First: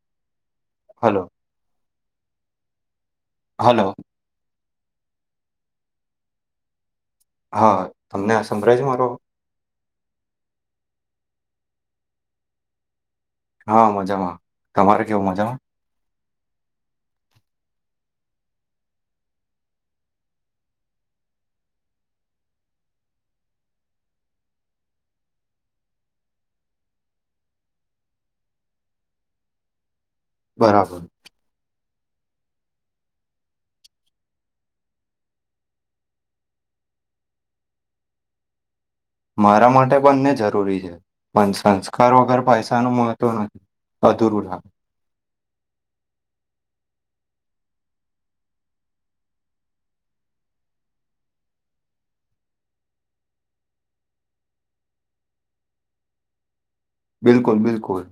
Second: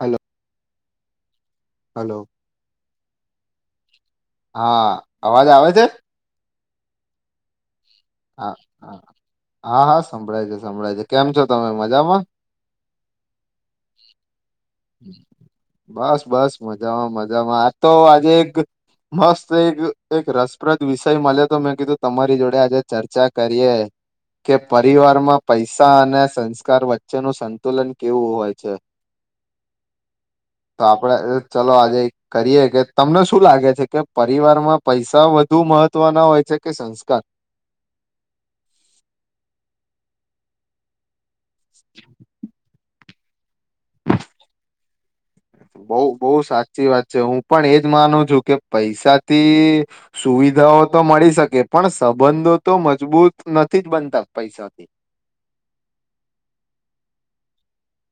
Hello. Hello. Hello. Hello. હા, અવાજ આવે છે? હા. તમને આ હા સંભળાય જ હા મારો હા હા સંભળાય છે. સંભળાય છે. કેમ છો તમે મજામાં? હા મજામાં તમારે કેવ મજામા? બસ બસ મજામાં મજામાં. આ તો આજે એક મસ્ત એક એક રસપ્રદ વિષય મળે, તો મેં કીધું તમારી જોડે આજે ચર્ચા કરીએ. કે પરિવારમાં પૈસા અને સંસ્કાર વચ્ચેનું સંતુલન કેવું હોવા છે. તો બરાબર આપડે અ ચાલો આજે કરીએ કે તમને શું લાગે છે કે, પરિવારમાં પૈસા વધુ મહત્વના હોય છે? કે સંસ્કાર? મારા માટે બંને જરૂરી છે. પણ સંસ્કાર વગર પૈસા ન મહ તો અ અધુર લા બઉ બઉ સાચી વાત છે હું પણ એજ માનું છું કે પૈસાથી સુવિધાઓ તો મળી શકે પણ સંબંધો તો મજબૂત નથી જ બનતા પૈસાથી. બિલકુલ બિલકુલ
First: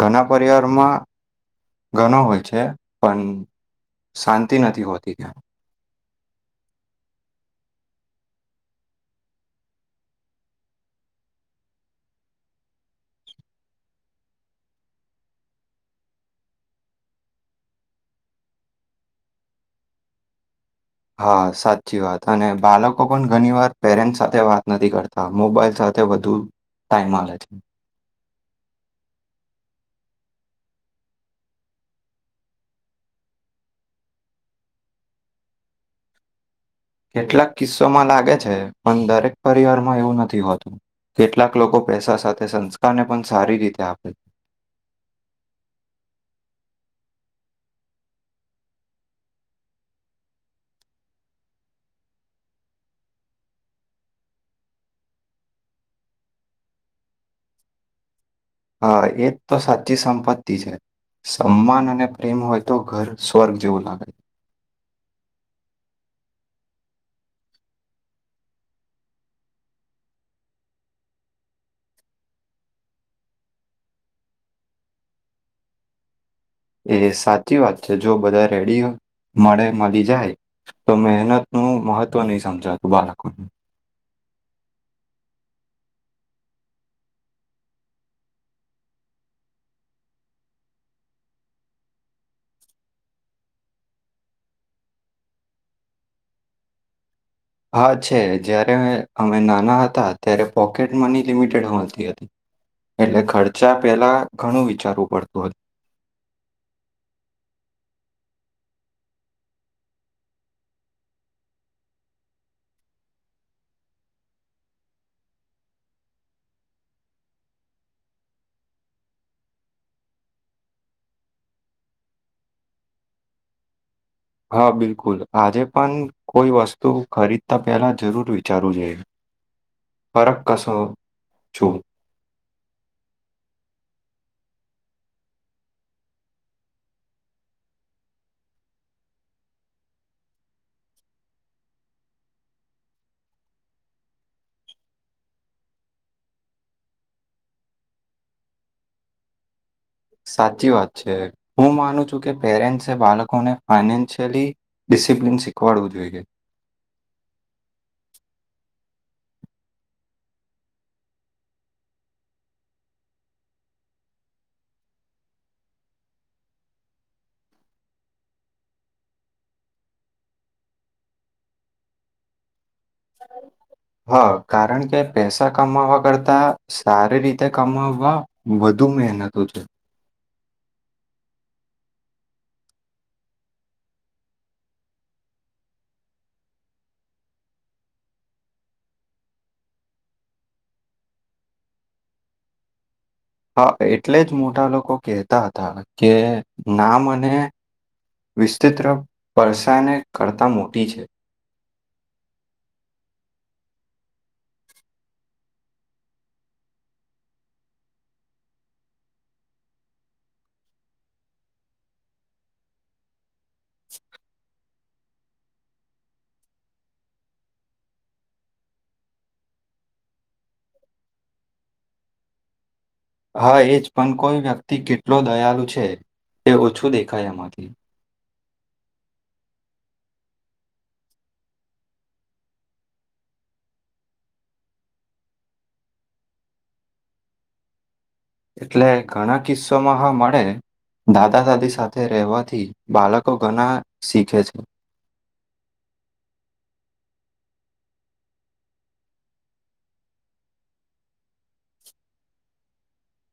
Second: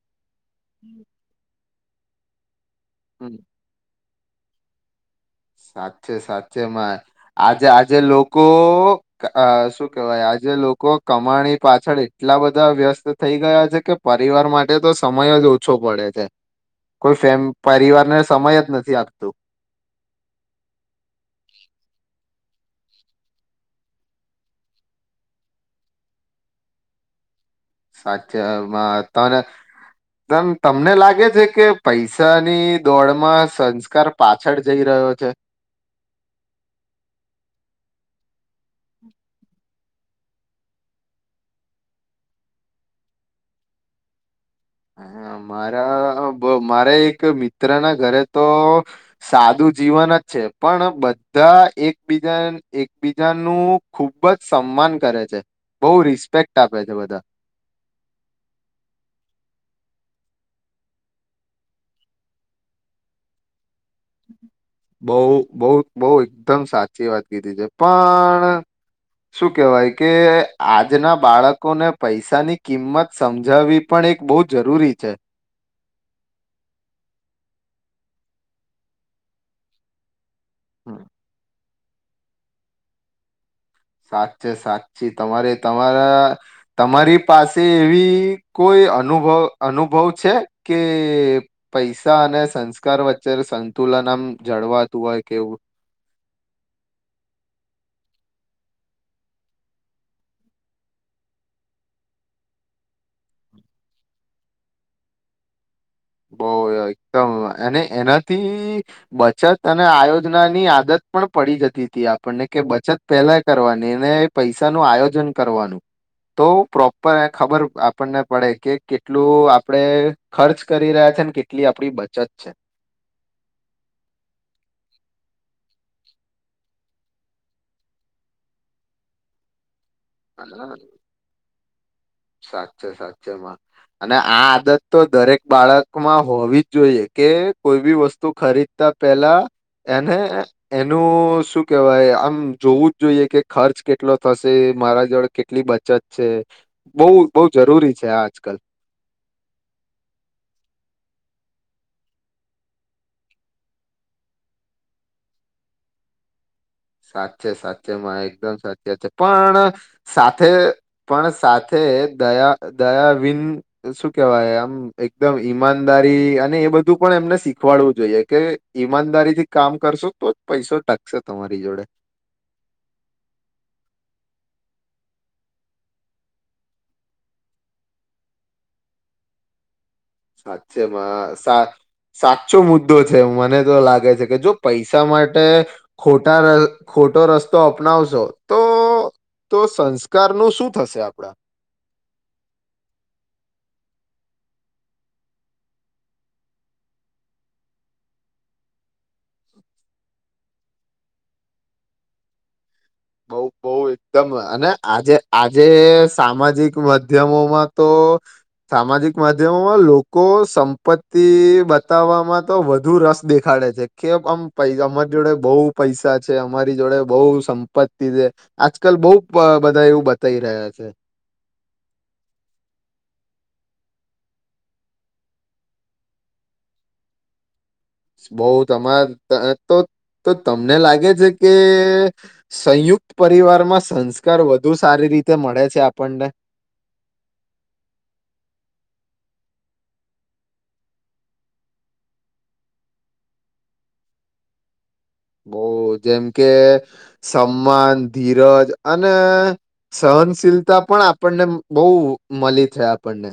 ઘણા પરિવારમાં ગનો હોય છે. પણ હમ શાંતિ નથી હોતી ત્યાં. સાથે સાચેમાં આજે આજે લોકો શું કેવાય આજે લોકો કમાણી પાછળ એટલા બધા વ્યસ્ત થઈ ગયા છે કે પરિવાર માટે તો સમય જ ઓછો પડે છે કોઈ ફેમ પરિવારને સમય જ નથી આપતું. હા સાચી વાત અને બાલકો પણ ઘણી વાર પેરેન્ટ સાથે વાત નથી કરતા મોબાઈલ સાથે વધુ ટાઈમ આલે છે. સાચામા તને તમને લાગે છે કે પૈસાની દોડમાં સંસ્કાર પાછળ જઈ રહ્યો છે. કેટલાક કિસ્સોમાં લાગે છે, પણ દરેક પરિવારમાં એવું નથી હોતું કેટલાક લોકો પૈસા સાથે સંસ્કારને પણ સારી રીતે આપે. હ અમારા બો મારે એક મિત્રના ઘરે તો સાદું જીવન જ છે. પણ બધા એકબીજા એકબીજાનું ખુબ જ સન્માન કરે છે. બઉ રિસ્પેક્ટ આપે છે બધાં. હા એજ તો સાચી સંપત્તિ છે. સમાન અને પ્રેમ હોય તો ઘર સ્વર્ગ જેવું લા બઉ બઉ બઉ એકદમ સાચી વાત કીધી છે. પણ શું કેહેવાય કે આજના બાળકોને પૈસાની કિંમત સમજાવવી પણ એક બઉ જરૂરી છે. એ સાચી વાત છે. જો બધા રેડી મળે મળી જાય તો મહેનત નું મહત્વ નહી સમજાતું બાળકોને. સાચે છે સાચી તમારે તમારા તમારી પાસે એવી કોઈ અનુભવ અનુભવ છે, કે પૈસા અને સંસ્કાર વચ્ચે સંતુલન આમ જળવાતું હોય કેવું? હા છે જ્યારે અમે નાના હતા ત્યારે પોકેટ મની લિમિટેડ મળતી હતી. એટલે ખર્ચા પહેલા ઘણું વિચારવું પડતું હ બો એકદમ અને એનાથી બચત અને આયોજના ની આદત પણ પડી જતી તી. આપણને કે બચત પહેલા કરવાની એને પૈસા નું આયોજન કરવાનું, તો પ્રોપર ખબર આપણને પડે કે કેટલું આપડે ખર્ચ કરી રહ્યા છે ને કેટલી આપડી બચત છે. હા બિલકુલ આજે પણ કોઈ વસ્તુ ખરીદતા પહેલા જરૂર વિચારવું જોઈએ. ફરક કસો. છું. સાચે સાચેમાં અને આ આદત તો દરેક બાળકમાં હોવી જોઈએ કે, કોઈ બી વસ્તુ ખરીદતા પેલા એને એનું શું કેવાય આમ જોવું જ જોઈએ કે ખર્ચ કેટલો થશે મારા જોડે કેટલી બચત છે. બઉ બઉ જરૂરી છે આજ કલ. સાચી વાત છે. હું માનું છું કે પેરેન્ટસે બાળકોને ફાઈનેન્શિયલી ડિસિપ્લિન શીખવાડવું જોઈએ. સાચે સાચેમાં એકદમ સાચી વાત છે. પણ સાથે પણ સાથે દયા દયા વિન શું કેવાય આમ એકદમ ઈમાનદારી અને એ બધું પણ એમને શીખવાડવું જોઈએ કે ઈમાનદારી થી કામ કરશો તો જ પૈસો ટકશે તમા રી જોડે. હ કારણ કે પૈસા કમાવવા કરતા સારી રીતે કમાવવા વધુ મહેનતુ છે. સાચેમાં સા સાચો મુદ્દો છે, મને તો લાગે છે કે જો પૈસા માટે ખોટા ખોટો રસ્તો અપનાવશો તો તો સંસ્કારનું શું થશે આપડા. હા એટલે જ મોટા લોકો કહેતા હતા કે નામ અને વિસ્તિત્ર પરસાને કરતા મોટી છે. બઉ બઉ એકદમ અને આજે આજે સામાજિક માધ્યમોમાં તો સામાજિક માધ્યમોમાં લોકો સંપત્તિ બતાવવામાં તો વધુ રસ દેખાડે છે. કે આમ પૈસા અમારી જોડે બઉ પૈસા છે, અમારી જોડે બઉ સમ- પત્તિ છે જે આજકાલ બઉ બધા એવું બતાવી રહ્યા છે. હા એજ પણ કોઈ વ્યક્તિ કેટલો દયાલુ છે તે ઓછું દેખાય એમાંથી. બહઉ તમાર તો તમને લાગે છે કે સંયુક્ત પરિવારમાં સંસ્કાર વધુ સારી રીતે મળે છે આપણને? એટલે ઘણા કિસ્સાોમાં હા મળે દાદા દાદી સાથે રહેવાથી બાળકો ઘણા શીખે છે. બવ જેમ કે સન્માન, ધીરજ અને સહનશીલતા પણ આપણને બઉ મલી છે આપણને.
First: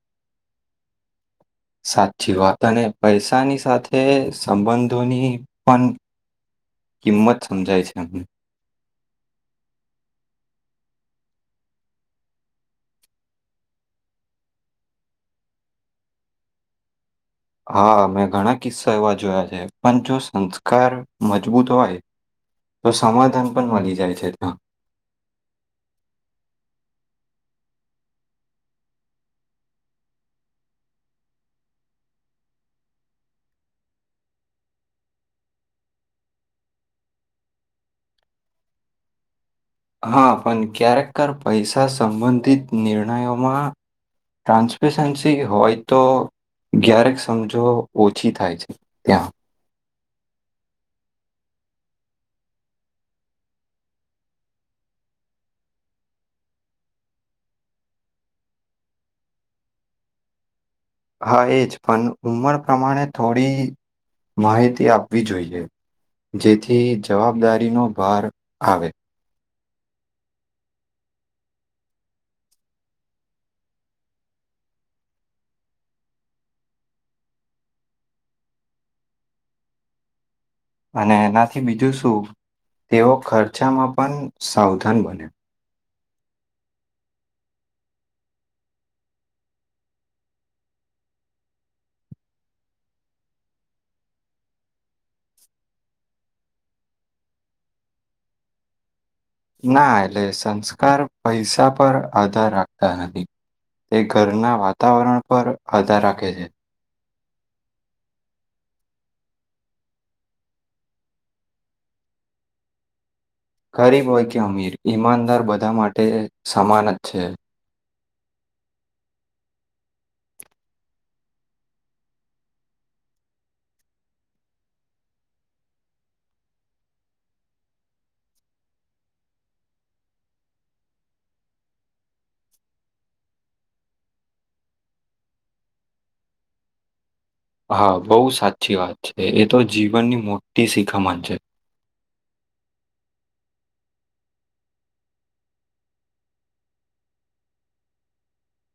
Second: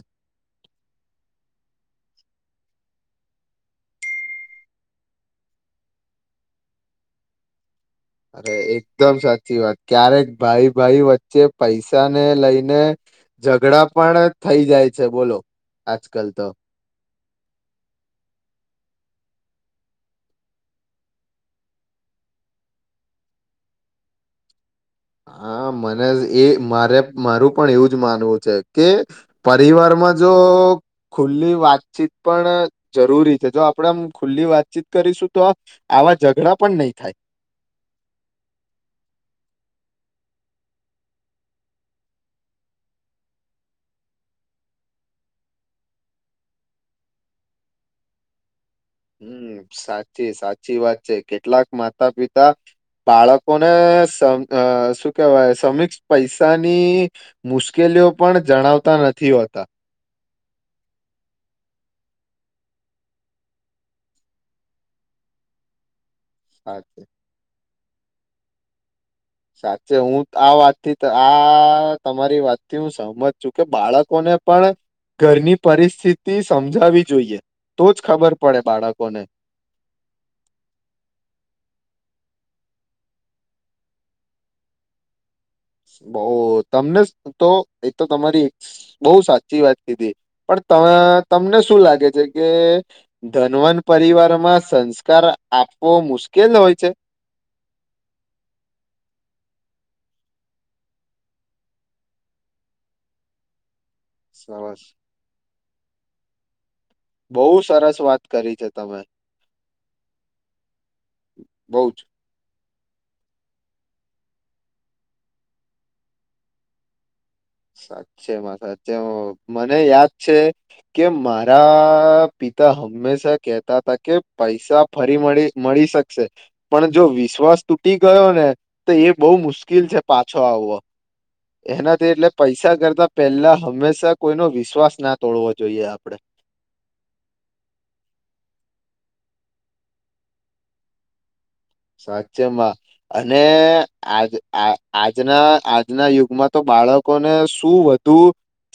સાચી વાત અને પૈસાની સાથે સંબંધોની પણ કિંમત સમજાય છે. એમને અરે એક દમ સાચી વાત ક્યારેક ભાઈ ભાઈ વચ્ચે પૈસાને લઈને ઝઘડા પણ થઈ જાય છે બોલો આજ કલ તો. હા મેં ઘણા કિસ્સા એવા જોયા છે. પણ જો સંસ્કાર મજબૂત હોય તો સમાધાન પણ મળી જાય છે. હા મને એ મારે મારું પણ એવું જ માનવું છે કે પરિવારમાં જો ખુલ્લી વાતચીત પણ જરૂરી છે. જો આપડે આમ ખુલ્લી વાતચીત કરીશું તો આવા ઝઘડા પણ નઈ થાય. હા પણ ક્યારેકકર પૈસા સંબંધિત નિર્ણયોમાં ટ્રાન્સપેસન્સી હોય તો જયારેક સમજો ઓછી થાય છે. ત્યાં હમ સા સાચી વાત છે. કેટલાક માતા પિતા બાળકોનેસ શુ શું કેવાય સમીક્ષ પૈસાની મુશ્કેલીઓ પણ જણાવતા નથી હોતા. હા એ જ પણ ઉંમર પ્રમાણે થોડી માહિતી આપવી જોઈએ. જેથી સાચે જવાબદારીનો ભાર આવે. સાચે હું આ વાતથી આ તમારી વાતથી હું સહમત છું કે, બાળકોને પણ ઘરની પરિસ્થિતિ સમજાવી જોઈએ તો જ ખબર પડે બાળકોને. અને એનાથી બીજું શું તેઓ ખર્ચામાં પણ સાવધાન બને બઉ તમને તો એતો તમારી બહુ સાચી વાત કીધી પણ તમને શું લાગે છે કે ધનવન પરિવારમાં સંસ્કાર આપવો મુશ્કેલ હોય છે ના એટલે સંસ્કાર પૈસા પર આધાર રાખતા નથી એ ઘરના સરસ વાતાવરણ પર આધાર રાખે છે બહુ સરસ વાત કરી છે તમે બઉ જ ગરીબ હોય કે અમીર ઈમાનદાર બધા માટે સમાન જ છે સાચે મા સાચે મા મને યાદ છે કે મારા પિતા હમેશા કેહતા હતા કે પૈસા ફરી મળી મળી શકશે પણ જો વિશ્વાસ તૂટી ગયો ને તો એ બહુ મુશ્કેલ છે પાછો આવવો એનાથી એટલે પૈસા કરતા પહેલા હંમેશા કોઈનો વિશ્વાસ ના તોડવો જોઈએ આપડે હા બહુ સાચી વાત છે એ તો જીવનની મોટી શિખમણ છે સાચેમાં અને આજ આજના આજના યુગમાં તો બાળકોને શું વધુ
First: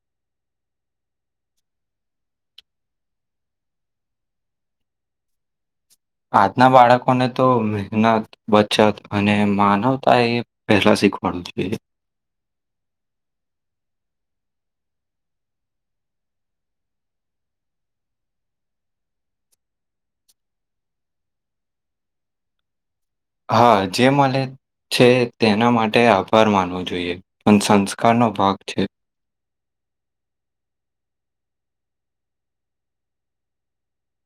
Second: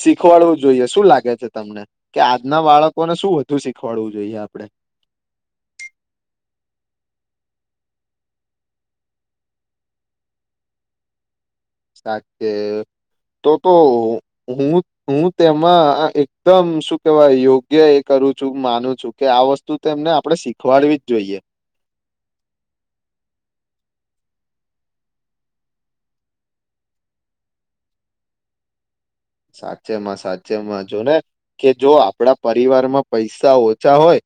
શીખવાડવું જોઈએ શું લાગે છે તમને કે આજના બાળકોને શું વધુ શીખવાડવું જોઈએ આપડે આજના બાળકોને તો મહેનત બચત અને માનવતા એ પહેલા શીખવાડું જોઈએ સાચ તો તો હું હું તેમાં એકદમ શું કેહેવાય યોગ્ય એ કરું છું માનું છું કે આ વસ્તુમને આપણે શીખવાડવી જ જોઈએ હા જે મળે છે તેના માટે આભાર માનવો જોઈએ પણ સંસ્કારનો ભાગ છે સાચેમાં સાચેમાં જો ને કે જો આપણા પરિવારમાં પૈસા ઓછા હોય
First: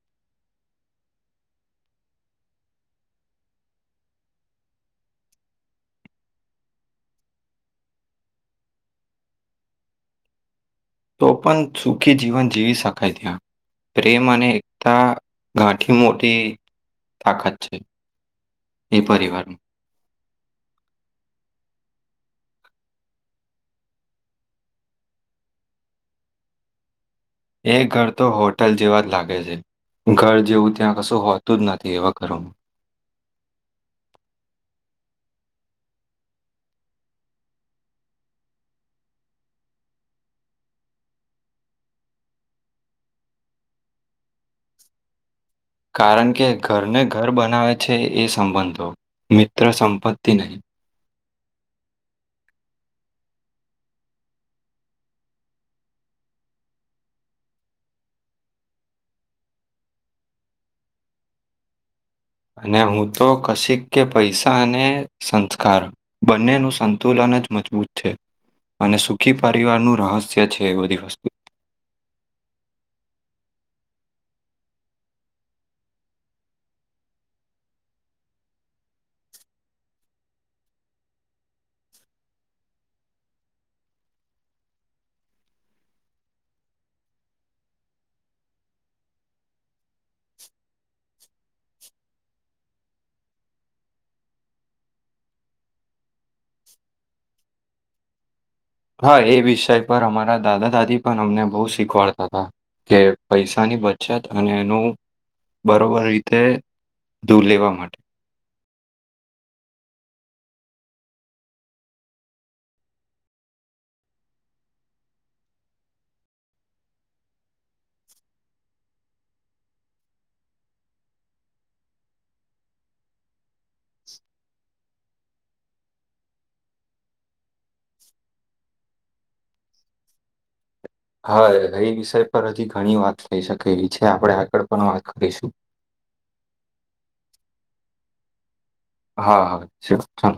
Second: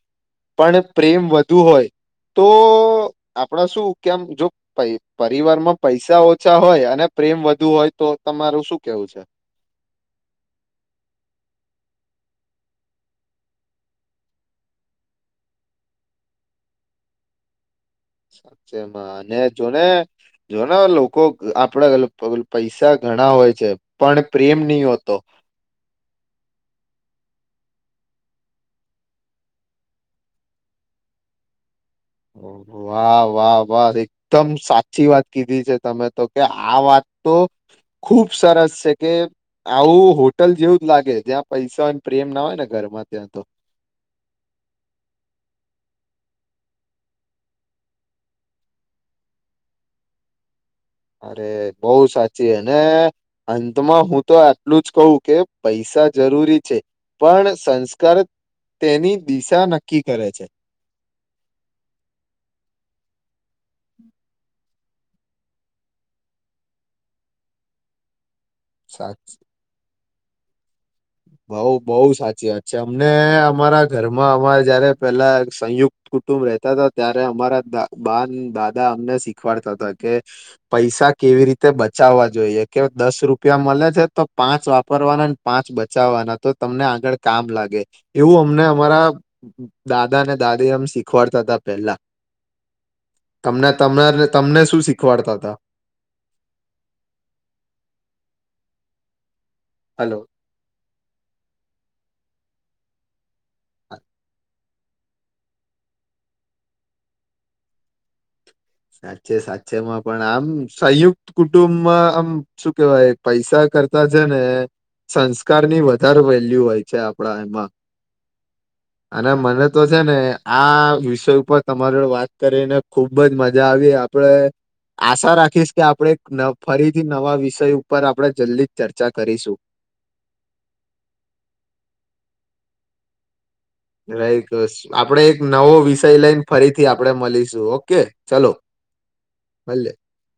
પણ પ્રેમ વધુ હોય તો આપણા શું કેમ જો પ પરિવારમાં પૈસા ઓછા હોય અને પ્રેમ વધુ હોય તો તમારું શું કેવું છે તો પણ સુખી જીવન જીવી શકાય ત્યાં પ્રેમ અને એકતા ગાંઠી મોટી તાકાત છે એ સાચેમાં અને પરિવારમાં. જોને જો લોકો આપડા પૈસા ઘણા હોય છે પણ પ્રેમ નહી હોતો એ ઘર તો હોટલ જેવા જ લાગે છે ઘર જેવું ત્યાં કશું હોતું જ નથી એવા ઘરોમાં. ઓહ વાવ વાહ વાહ એકદમ સાચી વાત કીધી છે તમે તો કે આ વાત તો ખુબ સરસ છે કે આવું હોટલ જેવું જ લાગે જ્યાં પૈસા હોય પ્રેમ ના હોય ને ઘરમાં ત્યાં તો કારણ કે ઘરને ઘર બનાવે છે એ સંબંધો મિત્ર સંપત્તિ નહી અરે બહુ સાચી અને અંતમાં હું તો આટલું જ કહું કે પૈસા જરૂરી છે પણ સંસ્કાર તેની દિશા નક્કી કરે છે અને હું તો કશિક કે પૈસા અને સંસ્કાર બંનેનું સંતુલન જ મજબૂત છે અને સાચ સુખી પરિવારનું રહસ્ય છેજ એ બધી વસ્તુ બઉુ સાચી વાત છે અમને અમારા ઘરમાં અમારે જયારે પેલા સંયુક્ત કુટુંબ રહેતા હતા ત્યારે અમારા બાન દાદા અમને શીખવાડતા હતા કે પૈસા કેવી રીતે બચાવવા જોઈએ કે દસ રૂપિયા મળે છે તો પાંચ વાપરવાના ને પાંચ બ બચવાના તો તમને આગળ કામ લાગે એવું અમને અમારા દાદા અનેને દાદી અમ શીખવાડતા હતા પેલા તમને ત તમને શું શીખવાડતા હા એ બી વિષય પર હલો હમારા દાદા દાદી પણ અમને બહુ શીખવાડતા હતા કે પૈસાની બચત અને એનું બરોબર રીતે દૂર લેવા માટે સાચે સાચેમાં પણ આમ સંયુક્ત કુટુંબમાં આમ શું કેવાય પૈસા કરતા છે ને સંસ્કાર ની વધારે વેલ્યુ હોય છે આપડા એમાં અને મને તો છે ને આ વિષય ઉપર તમારે વાત કરીને ખુબ જ મજા મજા આવી આપણે આશા રાખીશ કે આપણે ફરીથી નવા વિષય ઉપર આપણે જલ્દી ચર્ચા કરીશું હા એ વિષય પર હજી ઘણી વાત થઈ શકે એવી છે આપણે આગળ રાઈ પણ વાત આપડે એક કરીશું નવો વિષય લઈને ફરીથી આપડે મળીશું ઓકે ચાલો હા હા શીસા